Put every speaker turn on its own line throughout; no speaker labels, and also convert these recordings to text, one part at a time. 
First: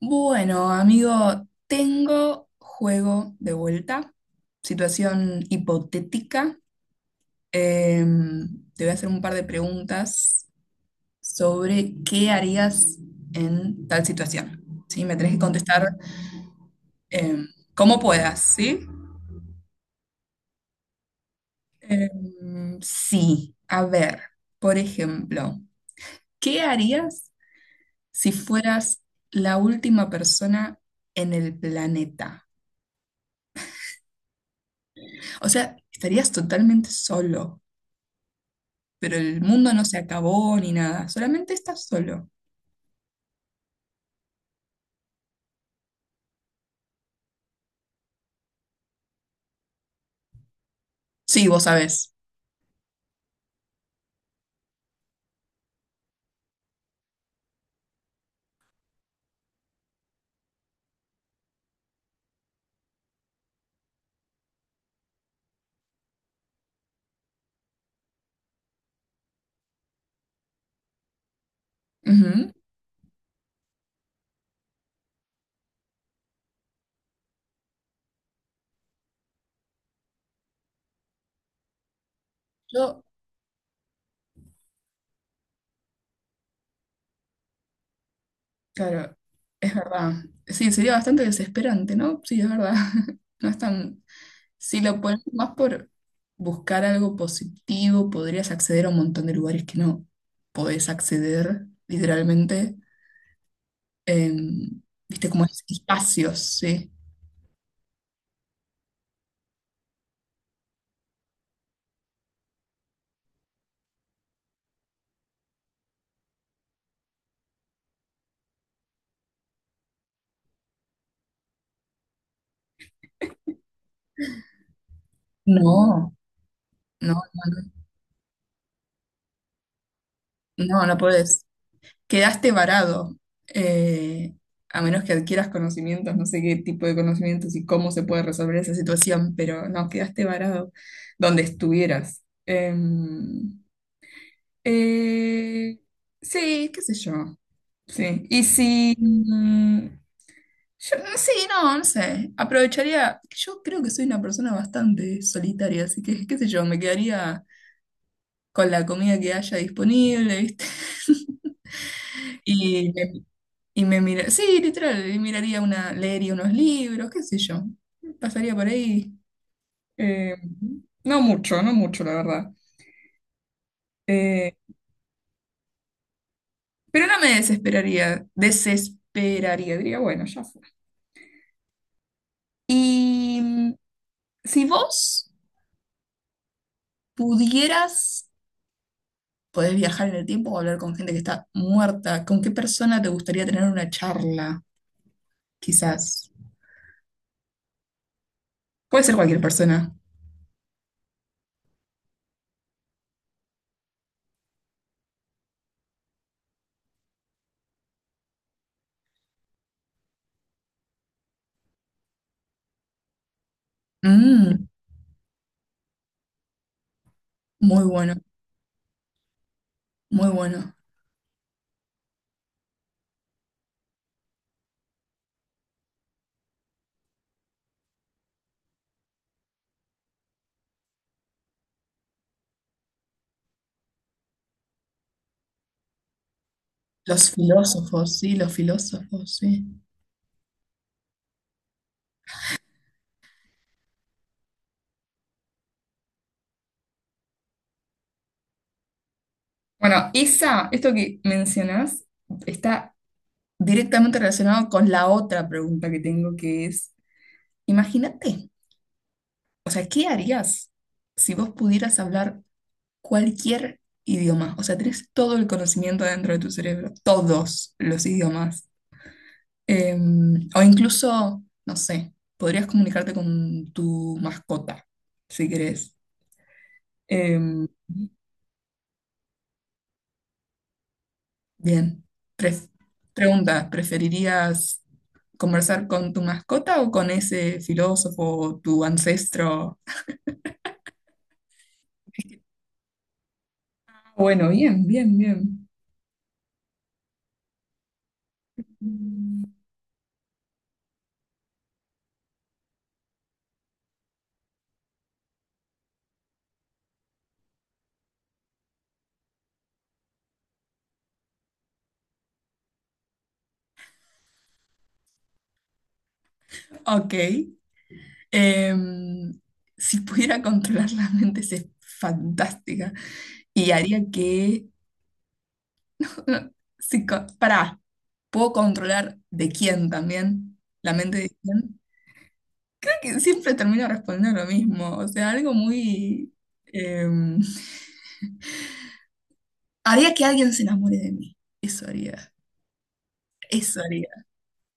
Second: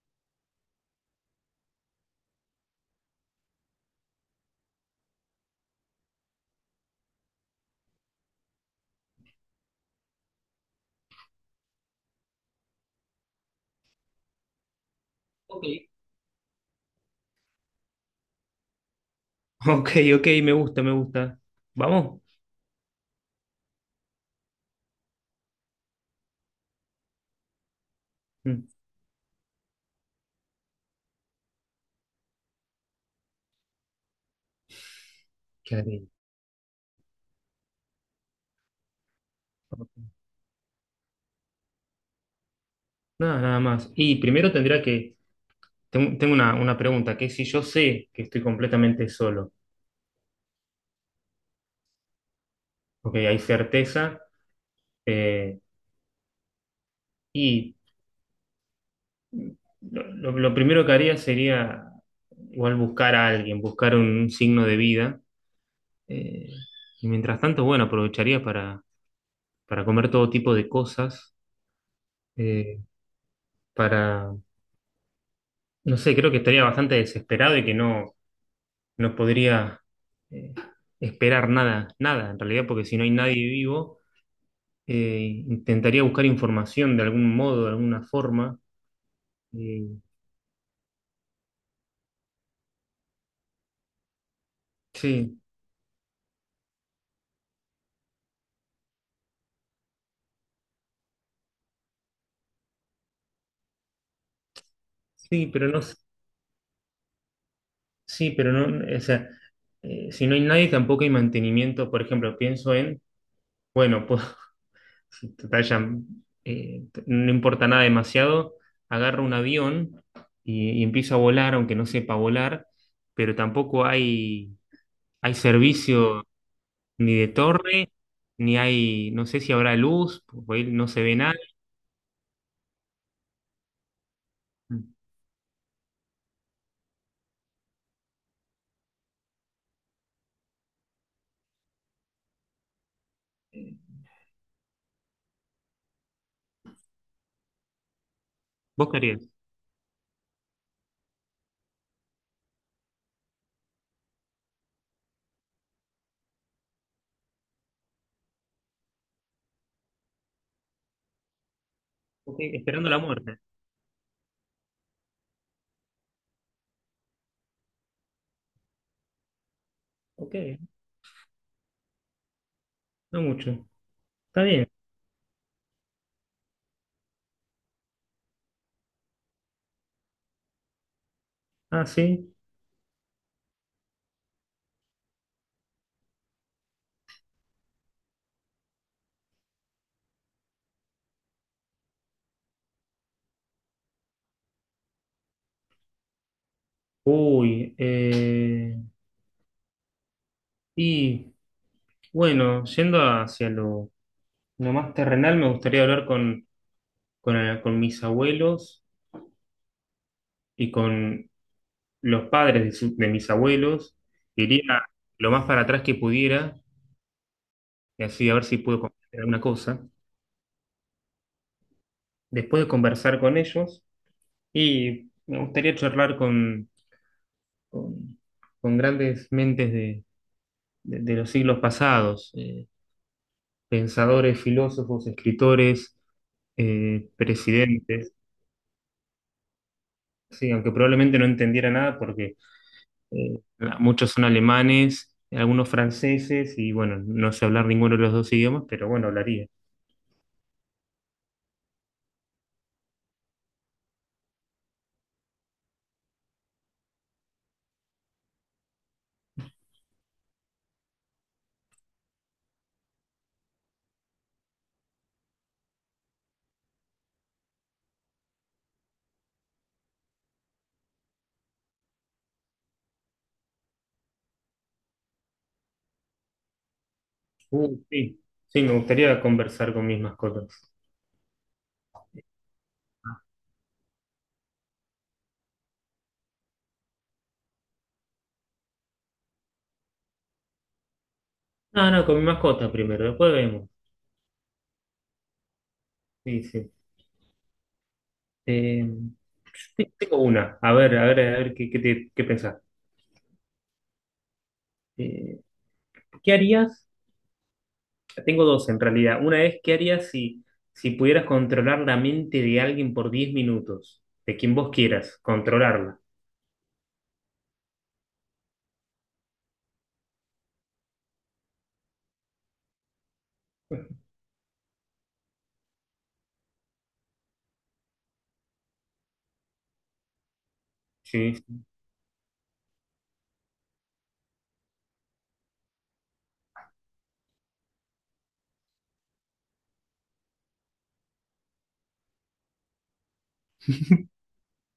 Bueno, amigo, tengo juego de vuelta, situación hipotética. Te voy a hacer un par de preguntas sobre qué harías en tal situación. ¿Sí? Me tenés que
Ok.
contestar em, como puedas, ¿sí?
Ok, ok, me gusta, me gusta. Vamos.
Sí, a ver, por ejemplo, ¿qué harías si
Mm.
fueras la última persona en el planeta? O sea,
¿Qué haré?
estarías totalmente solo, pero el mundo no
Ok.
se acabó ni nada, solamente estás solo.
Nada, nada más. Y primero tendría que. Tengo una pregunta, que es si yo sé que estoy completamente solo,
Sí, vos sabés.
porque hay certeza, eh, y lo primero que haría sería igual buscar a alguien, buscar un signo de vida, eh, y mientras tanto, bueno, aprovecharía para comer todo tipo de cosas,
Ujú.
eh, para no sé, creo que estaría bastante desesperado y que no podría eh, esperar nada, nada en realidad, porque si
Yo,
no hay nadie vivo, intentaría buscar información de algún modo, de alguna forma.
claro, es
Eh,
verdad. Sí, sería bastante desesperante, ¿no? Sí, es verdad. No es tan. Si lo pones
sí,
más por buscar algo positivo, podrías acceder a un montón de lugares que no podés acceder, literalmente. em, ¿Viste? Como
sí, pero no,
espacios, sí.
sí, pero no, o sea, si no hay nadie tampoco hay mantenimiento. Por ejemplo, pienso en, bueno, pues, si total ya, no importa nada demasiado, agarro un avión y empiezo a volar, aunque no sepa volar, pero tampoco hay
No,
servicio ni
no,
de
no,
torre, ni hay, no sé si habrá luz, porque ahí
no,
no
no
se ve nada.
podés. Quedaste varado, eh, a menos que adquieras conocimientos, no sé qué tipo de conocimientos y cómo se puede resolver esa situación, pero no, quedaste varado donde estuvieras.
Eh,
Eh, sí, qué sé yo, sí. Y
¿Vos
si,
qué harías?
yo, no, sí, no, no sé, aprovecharía, yo creo que soy una persona bastante solitaria, así que, qué sé yo, me quedaría con la comida que haya disponible, ¿viste?
Ok,
Y
esperando la
me
muerte.
Y me mira, sí, literal, y miraría una, leería unos libros, qué sé yo. Pasaría por ahí.
Ok,
eh, no mucho, no mucho, la verdad.
no mucho. Está
Eh,
bien.
pero no me desesperaría, desesperaría, diría, bueno, ya fue.
Ah, sí.
Y si vos pudieras, podés viajar en el tiempo o hablar con gente que está muerta, ¿con qué persona te gustaría tener una charla? Quizás.
Uy,
Puede ser cualquier persona.
y bueno, yendo hacia lo más terrenal, me gustaría hablar con mis abuelos y con los padres de mis abuelos. Iría
Mm,
lo más para atrás que pudiera,
muy
y
bueno,
así a ver si puedo comprender alguna cosa
muy bueno.
después de conversar con ellos. Y me gustaría charlar con, con grandes mentes de los siglos pasados, pensadores, filósofos, escritores,
Los
presidentes,
filósofos, sí, los filósofos, sí.
sí, aunque probablemente no entendiera nada porque eh, muchos son alemanes, algunos franceses y bueno, no sé hablar ninguno de los dos idiomas, pero bueno, hablaría.
Bueno, esa, esto que mencionás, está directamente relacionado con la otra pregunta que tengo, que es, imagínate, o sea, ¿qué harías si vos pudieras hablar cualquier idioma? O sea, tenés todo el conocimiento dentro de tu cerebro, todos los idiomas. Eh, o incluso, no sé, podrías comunicarte con tu mascota, si querés. Em,
Sí, sí, me gustaría conversar con mis mascotas.
Bien. Pref-
Ah,
Pregunta, ¿preferirías conversar con tu mascota o con ese filósofo o tu ancestro?
no, no, con mi mascota primero, después vemos.
Ah, bueno, bien, bien, bien.
Sí, sí. Eh, sí, tengo una. A ver, a ver, a ver qué pensás. Eh, ¿Qué harías? Tengo dos en realidad. Una es, ¿qué harías si pudieras controlar la mente de alguien por 10 minutos? De quien vos quieras, controlarla.
Ok. Em, si pudiera controlar la mente, es fantástica. Y haría que. si co- Pará, ¿puedo controlar de quién también? ¿La mente de
Sí.
quién? Creo que siempre termino respondiendo lo mismo. O sea, algo muy... em, Haría que alguien se enamore de mí. Eso haría. Eso haría.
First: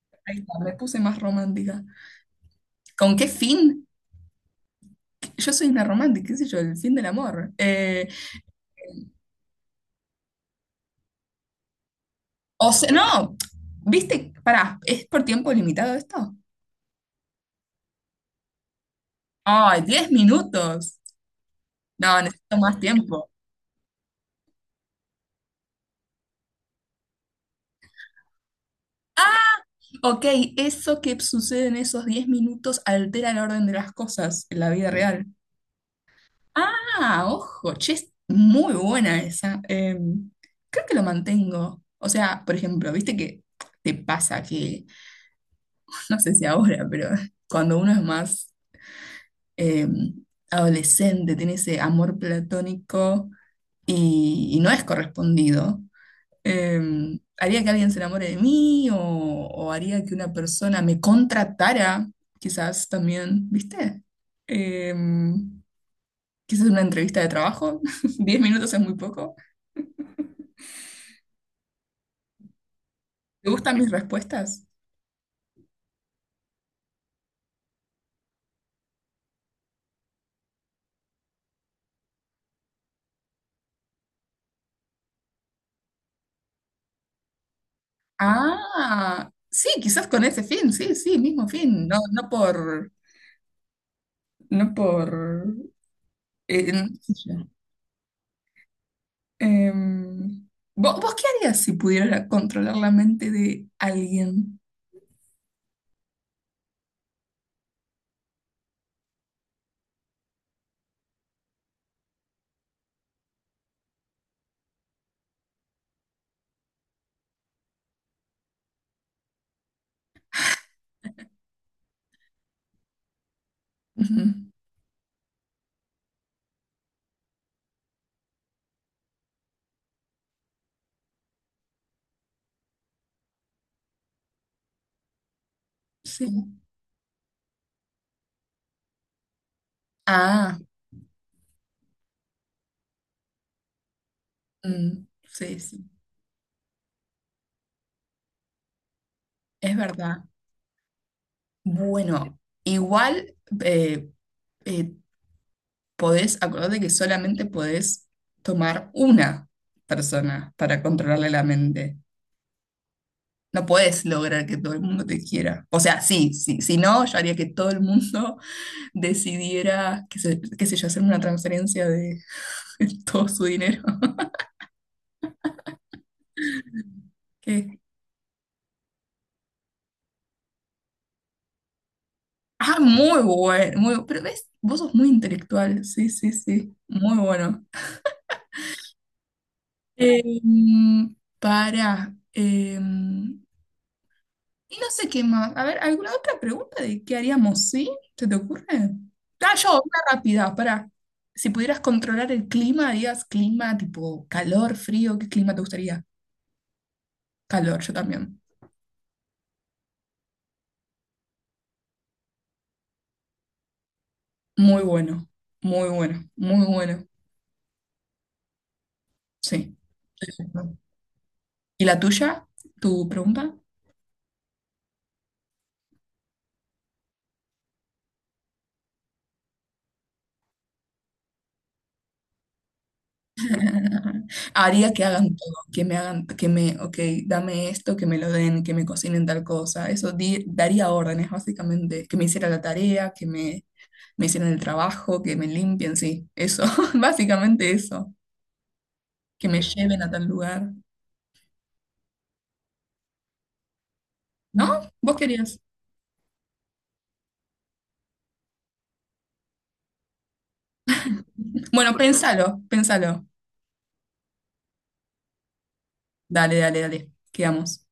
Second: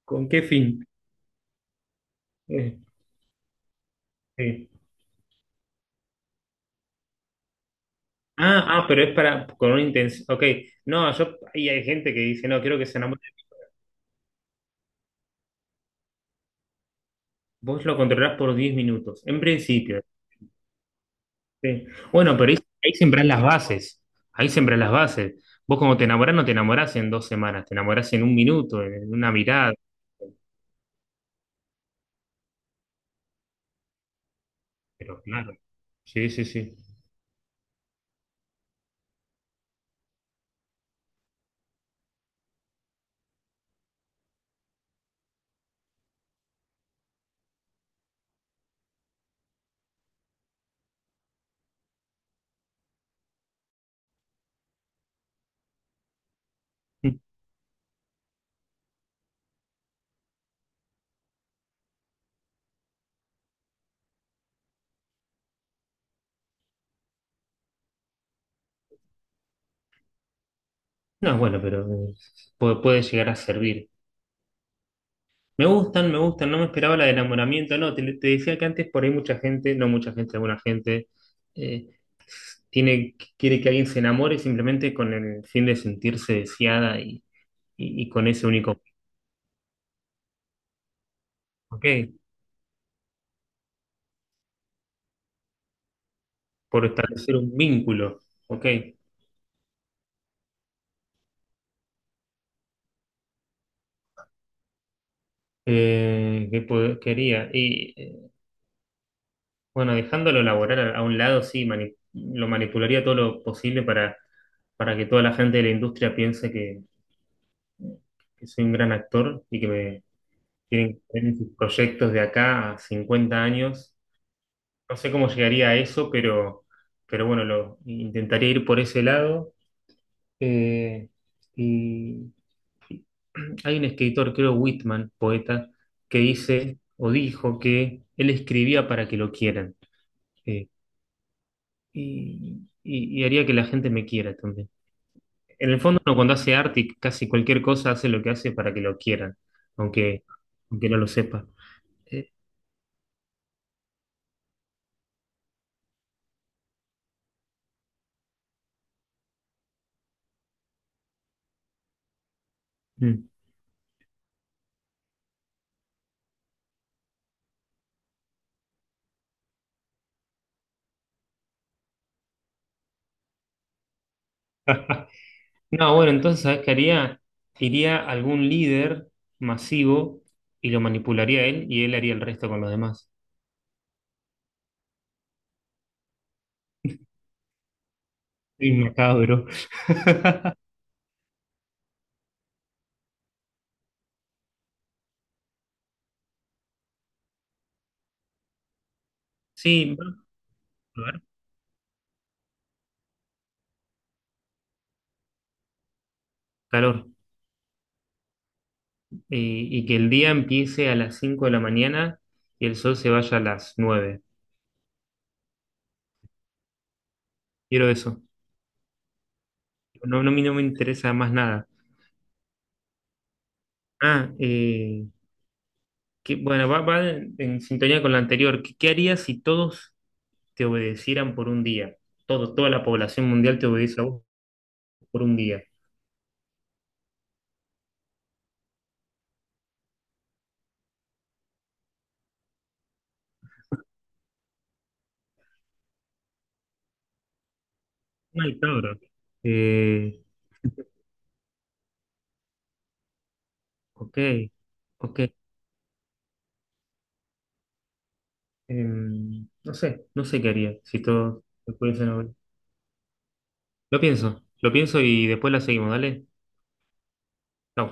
¿Con
Ahí
qué
está,
fin?
me puse más romántica.
Eh,
¿Con qué fin?
sí.
Yo soy una romántica, qué sé yo, el fin del amor.
Ah, ah, pero es para, con una intención. Ok, no, yo, ahí hay gente que dice, no,
O
quiero que
sea,
se enamore.
no, viste, pará, ¿es por tiempo limitado esto?
Vos lo controlás por 10 minutos, en
Ay,
principio.
10 minutos.
Sí.
No,
Bueno, pero
necesito
ahí,
más
ahí sembrás
tiempo.
las bases. Ahí sembrás las bases. Vos como te enamorás, no te enamorás en 2 semanas, te enamorás en un minuto, en una mirada,
Ok, eso que sucede en esos 10 minutos altera el orden de las cosas en la vida
pero
real.
claro. Sí, sí, sí.
Ah, ojo, che, es muy buena esa. Creo que lo mantengo. O sea, por ejemplo, viste que te pasa que, no sé si ahora, pero cuando uno es más eh, adolescente, tiene ese amor platónico y no es correspondido, eh, haría que alguien se enamore de mí o haría que una persona me contratara, quizás también, ¿viste? Eh, Quizás una entrevista de trabajo. 10 minutos es muy poco.
No, bueno, pero puede llegar a
¿Te gustan
servir.
mis respuestas?
Me gustan, no me esperaba la de enamoramiento, no, te decía que antes por ahí mucha gente, no mucha gente, alguna gente, eh, quiere que alguien se enamore simplemente con el fin de sentirse deseada y con ese único,
Ah, sí, quizás con ese fin, sí, sí, mismo
ok,
fin, no, no por, no por,
por
no sé yo.
establecer un vínculo, ok.
Em, ¿Vos, qué harías si pudieras controlar la mente de alguien?
Quería. Y bueno, dejándolo laboral a un lado, sí, lo manipularía todo lo posible para que toda la gente de la industria piense que soy un gran actor y que me tienen que ver en sus proyectos de acá a 50 años.
Ujú.
No sé cómo llegaría a eso, pero bueno, lo intentaría ir por ese lado. Eh, y hay un escritor, creo Whitman, poeta, que
Sí.
dice o dijo que él escribía para que lo quieran.
Ah,
Eh, y haría que la gente me quiera también.
mm, sí,
En el
sí,
fondo, uno cuando hace arte y casi cualquier cosa hace lo que hace para que lo quieran,
es verdad.
aunque, aunque no lo sepa. Eh,
Bueno, igual eh, eh, podés, acordate que solamente podés tomar una persona para controlarle la mente.
mm.
No puedes lograr que todo el mundo te quiera. O sea, sí, sí, si no, yo haría que todo el mundo decidiera, qué sé yo, hacer una transferencia de todo su dinero.
No, bueno, entonces, ¿sabes qué haría?
Que-
Iría a algún líder masivo y lo manipularía a él y él haría el resto con los
Ah,
demás.
muy bueno, muy, pero ves, vos sos muy intelectual, sí, sí, sí, muy bueno.
Sí, macabro.
Em, para, Y no sé qué más. A ver, ¿alguna otra pregunta de qué haríamos? ¿Sí? ¿Se te ocurre? Ah, yo,
Sí,
una
va a
rápida, pará.
haber
Si pudieras controlar el clima, harías clima tipo calor, frío, ¿qué clima te gustaría?
calor.
Calor, yo también.
Y que el día empiece a las 5 de la mañana y el sol se vaya a las 9.
Muy bueno, muy bueno, muy bueno.
Quiero eso.
Sí,
No, no, a mí no me
perfecto.
interesa más nada.
¿Y la tuya? ¿Tu pregunta?
Ah, que, bueno, va en sintonía con lo anterior. ¿Qué harías si todos te obedecieran por un día? Toda la población mundial te obedece a vos
Haría que
por
hagan
un
todo,
día.
que me hagan, que me, ok, dame esto, que me lo den, que me cocinen tal cosa. Eso daría órdenes, básicamente, que me hiciera la tarea, que me hicieron el trabajo, que me limpien, sí, eso, básicamente eso,
Mal, cabrón.
que me lleven a
Eh,
tal lugar.
ok,
¿No? ¿Vos
ok.
querías?
No sé qué haría si todos te
Bueno,
pudiesen obedecer.
pensalo, pensalo.
Lo pienso y después la seguimos, dale.
Dale, dale, dale, quedamos.
Chau.